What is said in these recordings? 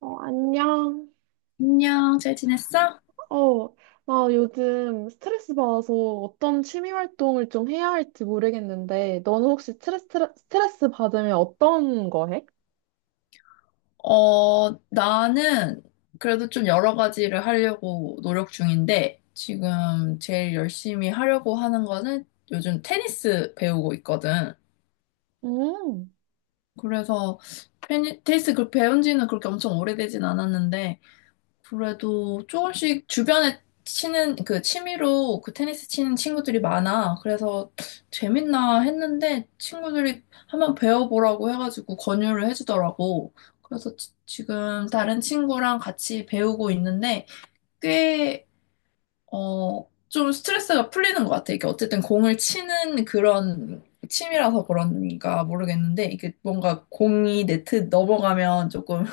어, 안녕. 안녕, 잘 지냈어? 어, 나 요즘 스트레스 받아서 어떤 취미 활동을 좀 해야 할지 모르겠는데, 너는 혹시 스트레스 받으면 어떤 거 해? 어, 나는 그래도 좀 여러 가지를 하려고 노력 중인데, 지금 제일 열심히 하려고 하는 거는 요즘 테니스 배우고 있거든. 음. 그래서 테니스 그 배운 지는 그렇게 엄청 오래되진 않았는데, 그래도 조금씩 주변에 치는, 그 취미로 그 테니스 치는 친구들이 많아. 그래서 재밌나 했는데 친구들이 한번 배워보라고 해가지고 권유를 해주더라고. 그래서 지금 다른 친구랑 같이 배우고 있는데 꽤, 어, 좀 스트레스가 풀리는 것 같아. 이게 어쨌든 공을 치는 그런 취미라서 그런가 모르겠는데 이게 뭔가 공이 네트 넘어가면 조금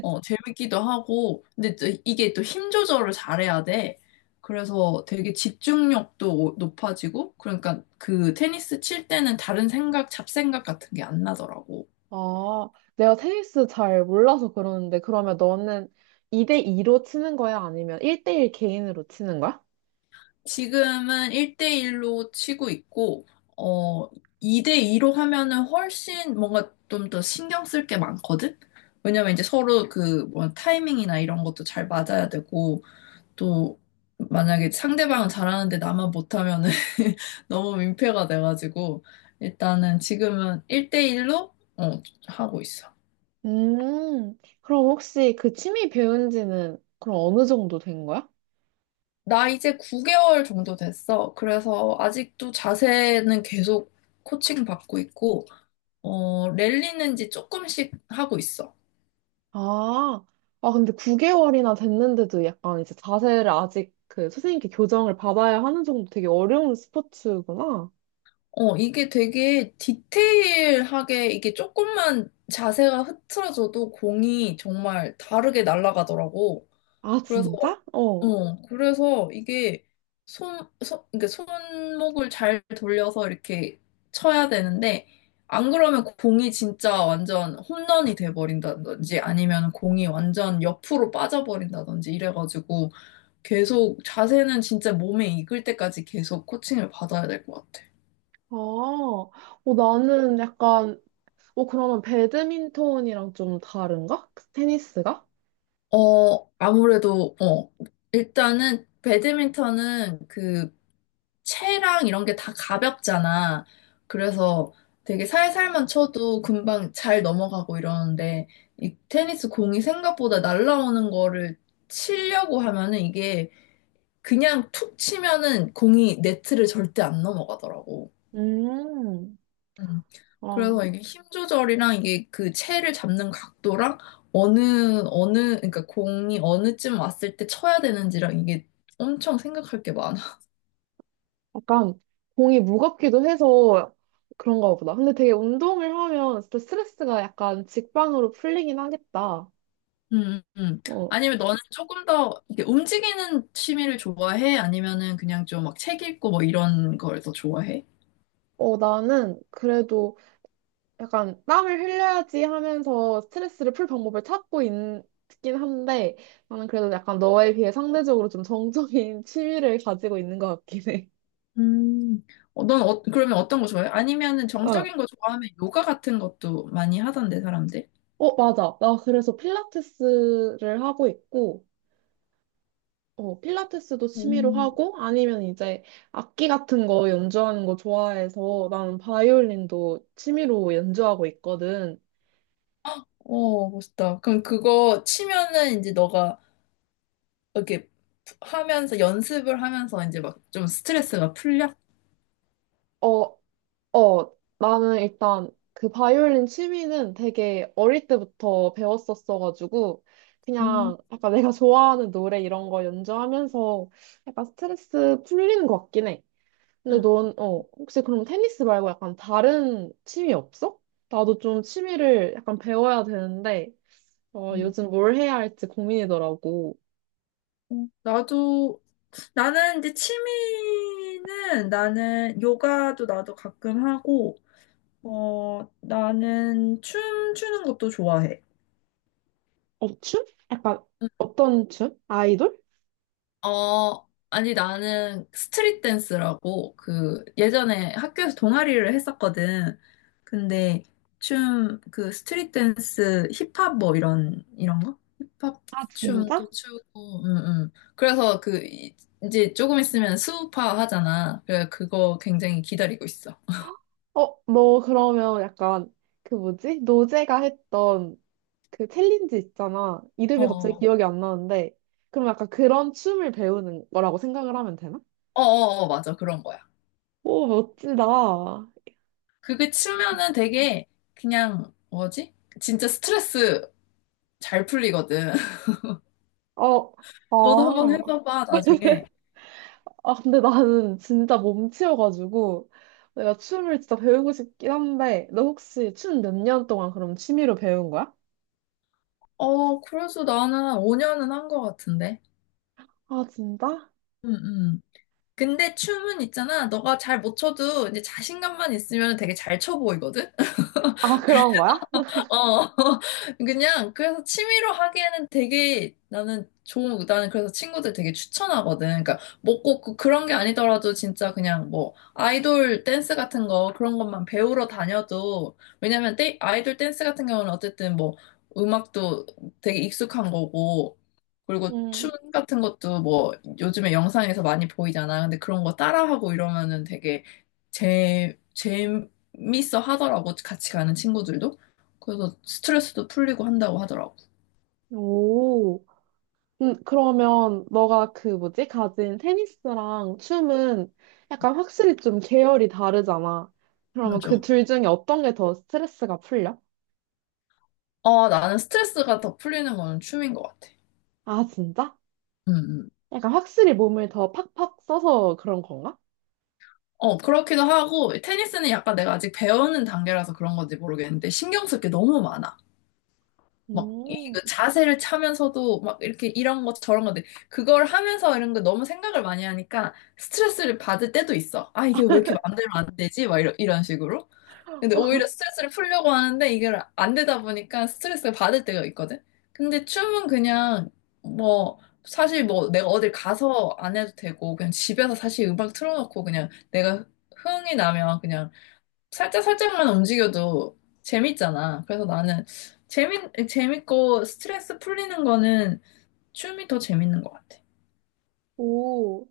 어, 재밌기도 하고, 근데 또 이게 또 힘 조절을 잘해야 돼. 그래서 되게 집중력도 높아지고, 그러니까 그 테니스 칠 때는 다른 생각, 잡생각 같은 게 안 나더라고. 아, 내가 테니스 잘 몰라서 그러는데, 그러면 너는 2대2로 치는 거야? 아니면 1대1 개인으로 치는 거야? 지금은 1대1로 치고 있고, 어, 2대2로 하면은 훨씬 뭔가 좀 더 신경 쓸 게 많거든? 왜냐면 이제 서로 그 뭐 타이밍이나 이런 것도 잘 맞아야 되고, 또 만약에 상대방은 잘하는데 나만 못하면은 너무 민폐가 돼가지고 일단은 지금은 1대1로 하고 있어. 음, 그럼 혹시 그 취미 배운 지는 그럼 어느 정도 된 거야? 나 이제 9개월 정도 됐어. 그래서 아직도 자세는 계속 코칭 받고 있고 어, 랠리는 이제 조금씩 하고 있어. 아, 아, 근데 9개월이나 됐는데도 약간 이제 자세를 아직 그 선생님께 교정을 받아야 하는 정도 되게 어려운 스포츠구나. 어, 이게 되게 디테일하게 이게 조금만 자세가 흐트러져도 공이 정말 다르게 날아가더라고. 아, 그래서 진짜? 어. 어, 그래서 이게 손, 손, 그러니까 손목을 잘 돌려서 이렇게 쳐야 되는데, 안 그러면 공이 진짜 완전 홈런이 돼버린다든지 아니면 공이 완전 옆으로 빠져버린다든지 이래가지고 계속 자세는 진짜 몸에 익을 때까지 계속 코칭을 받아야 될 것 같아. 아, 어, 나는 약간, 어, 그러면 배드민턴이랑 좀 다른가? 그 테니스가? 어, 아무래도, 어, 일단은 배드민턴은 그 채랑 이런 게 다 가볍잖아. 그래서 되게 살살만 쳐도 금방 잘 넘어가고 이러는데 이 테니스 공이 생각보다 날라오는 거를 치려고 하면은 이게 그냥 툭 치면은 공이 네트를 절대 안 넘어가더라고. 음, 음. 어, 그래서 이게 힘 조절이랑 이게 그 채를 잡는 각도랑 어느 그러니까 공이 어느쯤 왔을 때 쳐야 되는지랑 이게 엄청 생각할 게 많아. 약간 공이 무겁기도 해서 그런가 보다. 근데 되게 운동을 하면 진짜 스트레스가 약간 직방으로 풀리긴 하겠다. 음, 음. 어, 아니면 너는 조금 더 이렇게 움직이는 취미를 좋아해? 아니면은 그냥 좀 막 책 읽고 뭐 이런 걸 더 좋아해? 어, 나는 그래도 약간 땀을 흘려야지 하면서 스트레스를 풀 방법을 찾고 있긴 한데 나는 그래도 약간 너에 비해 상대적으로 좀 정적인 취미를 가지고 있는 것 같긴 해. 음, 어, 넌 어, 그러면 어떤 거 좋아해? 아니면은 어, 정적인 거 좋아하면 요가 같은 것도 많이 하던데, 사람들? 어, 맞아. 나 그래서 필라테스를 하고 있고 어, 필라테스도 취미로 음, 하고 아니면 이제 악기 같은 거 연주하는 거 좋아해서 나는 바이올린도 취미로 연주하고 있거든. 어, 멋있다. 그럼 그거 치면은 이제 너가 이렇게 하면서 연습을 하면서 이제 막 좀 스트레스가 풀려? 어, 어, 나는 일단 그 바이올린 취미는 되게 어릴 때부터 배웠었어가지고, 음, 그냥 약간 내가 좋아하는 노래 이런 거 연주하면서 약간 스트레스 풀리는 것 같긴 해. 근데 넌, 어, 혹시 그럼 테니스 말고 약간 다른 취미 없어? 나도 좀 취미를 약간 배워야 되는데, 어, 음. 요즘 뭘 해야 할지 고민이더라고. 나도 나는 이제 취미는 나는 요가도 나도 가끔 하고, 어, 나는 춤추는 것도 좋아해. 어, 춤? 약간 어떤 춤? 아이돌? 어, 아니, 나는 스트릿 댄스라고, 그, 예전에 학교에서 동아리를 했었거든. 근데, 춤, 그, 스트릿 댄스, 힙합 뭐, 이런 거? 힙합 아, 진짜? 춤도 추고, 응, 응. 그래서 그, 이제 조금 있으면 수우파 하잖아. 그래, 그거 굉장히 기다리고 있어. 어, 너 그러면 약간 그 뭐지? 노제가 했던 그 챌린지 있잖아. 이름이 갑자기 어. 기억이 안 나는데. 그럼 약간 그런 춤을 배우는 거라고 생각을 하면 되나? 어어어, 맞아. 그런 거야. 오, 멋지다. 그게 치면은 되게 그냥 뭐지? 진짜 스트레스 잘 풀리거든. 아, 너도 한번 해봐봐, 나중에. 근데 나는 진짜 몸치여가지고 내가 춤을 진짜 배우고 싶긴 한데, 너 혹시 춤 몇 년 동안 그럼 취미로 배운 거야? 어, 그래서 나는 5년은 한 거 같은데. 아, 진짜? 응, 응. 근데 춤은 있잖아. 너가 잘 못 춰도 이제 자신감만 있으면 되게 잘 춰 보이거든? 아, 그런 거야? 어, 그냥, 그래서 취미로 하기에는 되게 나는 좋은, 나는 그래서 친구들 되게 추천하거든. 그러니까, 먹고 그런 게 아니더라도 진짜 그냥 뭐, 아이돌 댄스 같은 거, 그런 것만 배우러 다녀도, 왜냐면 아이돌 댄스 같은 경우는 어쨌든 뭐, 음악도 되게 익숙한 거고, 그리고 춤 음. 같은 것도 뭐, 요즘에 영상에서 많이 보이잖아. 근데 그런 거 따라하고 이러면은 되게 재밌어 하더라고, 같이 가는 친구들도. 그래서 스트레스도 풀리고 한다고 하더라고. 오. 그러면 너가 그 뭐지? 가진 테니스랑 춤은 약간 확실히 좀 계열이 다르잖아. 그러면 그 맞아. 둘 중에 어떤 게 더 스트레스가 풀려? 어, 나는 스트레스가 더 풀리는 거는 춤인 것 같아. 아, 진짜? 음, 음. 약간 확실히 몸을 더 팍팍 써서 그런 건가? 어, 그렇기도 하고, 테니스는 약간 내가 아직 배우는 단계라서 그런 건지 모르겠는데, 신경 쓸 게 너무 많아. 막, 이 음. 그 자세를 차면서도, 막, 이렇게 이런 것, 저런 것, 그걸 하면서 이런 거 너무 생각을 많이 하니까, 스트레스를 받을 때도 있어. 아, 이게 왜 이렇게 마음대로 안 되지? 막, 이런 식으로. 근데 오히려 스트레스를 풀려고 하는데 이게 안 되다 보니까 스트레스를 받을 때가 있거든. 근데 춤은 그냥 뭐 사실 뭐 내가 어딜 가서 안 해도 되고 그냥 집에서 사실 음악 틀어놓고 그냥 내가 흥이 나면 그냥 살짝 살짝만 움직여도 재밌잖아. 그래서 나는 재밌고 스트레스 풀리는 거는 춤이 더 재밌는 것 같아. 오.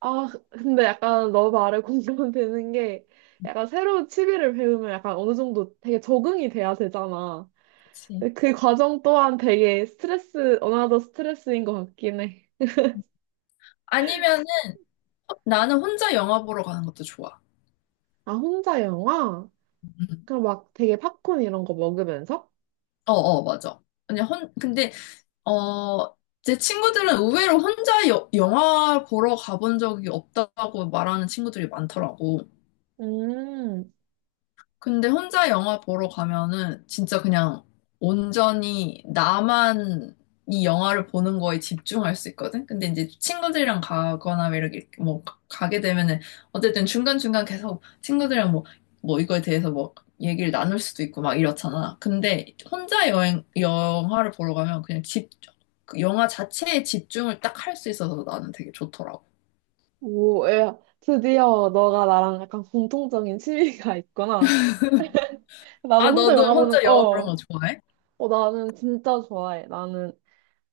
아, 근데 약간 너 말에 공감되는 게 약간 새로운 취미를 배우면 약간 어느 정도 되게 적응이 돼야 되잖아. 그치. 근데 그 과정 또한 되게 스트레스, 어나더 스트레스인 것 같긴 해. 아니면은 나는 혼자 영화 보러 가는 것도 좋아. 아, 혼자 영화? 음. 그럼 막 되게 팝콘 이런 거 먹으면서? 어, 어, 맞아. 근데 어, 제 친구들은 의외로 혼자 영화 보러 가본 적이 없다고 말하는 친구들이 많더라고. 음. 근데 혼자 영화 보러 가면은 진짜 그냥 온전히 나만 이 영화를 보는 거에 집중할 수 있거든? 근데 이제 친구들이랑 가거나 이렇게 뭐 게 되면은 어쨌든 중간중간 계속 친구들이랑 뭐, 뭐 이거에 대해서 뭐 얘기를 나눌 수도 있고 막 이렇잖아. 근데 혼자 영화를 보러 가면 그 영화 자체에 집중을 딱 할 수 있어서 나는 되게 좋더라고. 오, 야, 드디어 너가 나랑 약간 공통적인 취미가 있구나. 나도 아, 혼자 너도 영화 보는, 혼자 영화 보는 어, 거 좋아해? 어, 나는 진짜 좋아해. 나는,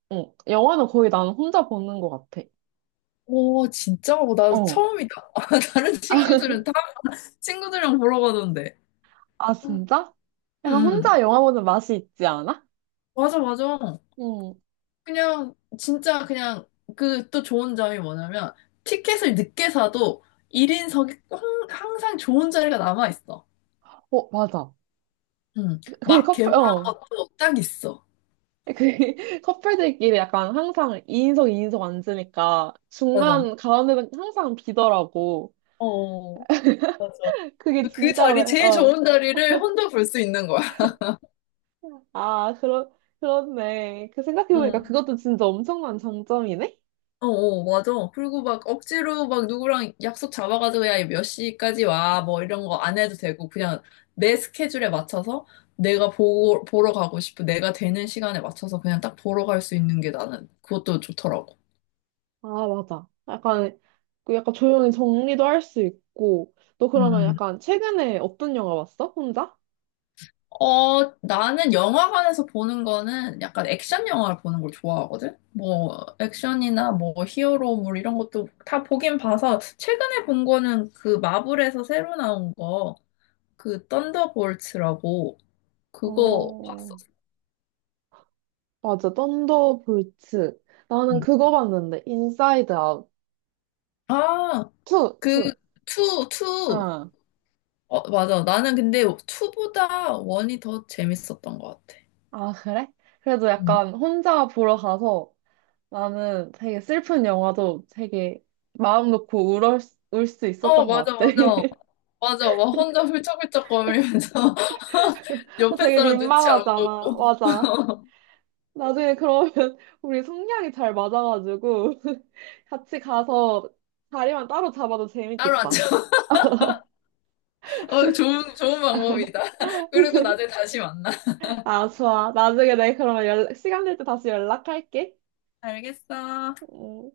어, 영화는 거의 나는 혼자 보는 것 같아. 오, 진짜? 어, 나 어. 처음이다. 다른 친구들은 다 친구들이랑 보러 가던데. 아, 진짜? 응, 약간 응. 혼자 영화 보는 맛이 있지 않아? 맞아, 맞아. 응. 그냥, 진짜 그냥, 그 또 좋은 점이 뭐냐면, 티켓을 늦게 사도 1인석이 항상 좋은 자리가 남아있어. 어, 맞아. 응. 그 막 커플, 개봉한 어. 것도 딱 있어. 그 커플들끼리 약간 항상 2인석 2인석 앉으니까 맞아. 중간 가운데는 항상 비더라고. 어, 맞아. 그게 그 진짜 자리, 왜, 제일 어. 좋은 자리를 혼자 볼 수 있는 거야. 아, 그렇네. 그 생각해보니까 응. 그것도 진짜 엄청난 장점이네? 어, 어, 맞아. 그리고 막 억지로 막 누구랑 약속 잡아가지고 야, 몇 시까지 와, 뭐 이런 거 안 해도 되고, 그냥 내 스케줄에 맞춰서 내가 보러 가고 싶은 내가 되는 시간에 맞춰서 그냥 딱 보러 갈 수 있는 게 나는 그것도 좋더라고. 아, 맞아. 약간 조용히 정리도 할 수 있고. 너 그러면 음, 약간 최근에 어떤 영화 봤어? 혼자? 어, 나는 영화관에서 보는 거는 약간 액션 영화를 보는 걸 좋아하거든? 뭐, 액션이나 뭐, 히어로물 이런 것도 다 보긴 봐서, 최근에 본 거는 그 마블에서 새로 나온 거, 그 썬더볼츠라고, 그거 어, 봤었어. 맞아. 썬더볼츠. 나는 응. 그거 봤는데, 인사이드 아웃. 아, 투, 그, 투. 투, 투. 어, 맞아. 나는 근데 투보다 원이 더 재밌었던 것 같아. 아, 그래? 그래도 응. 약간 혼자 보러 가서 나는 되게 슬픈 영화도 되게 마음 놓고 울을, 수- 울수 어, 있었던 맞아, 것 같아. 맞아. 맞아. 막 혼자 훌쩍훌쩍 거리면서 어, 옆에 되게 사람 눈치 안 보고 민망하잖아. 맞아. 나중에 그러면 우리 성향이 잘 맞아가지고 같이 가서 자리만 따로 잡아도 따로 재밌겠다. 앉아. 어, 좋은, 좋은 방법이다. 그리고 나중에 다시 만나. 아, 좋아. 나중에 내가 그러면 연락, 시간 될 때 다시 연락할게. 알겠어. 음.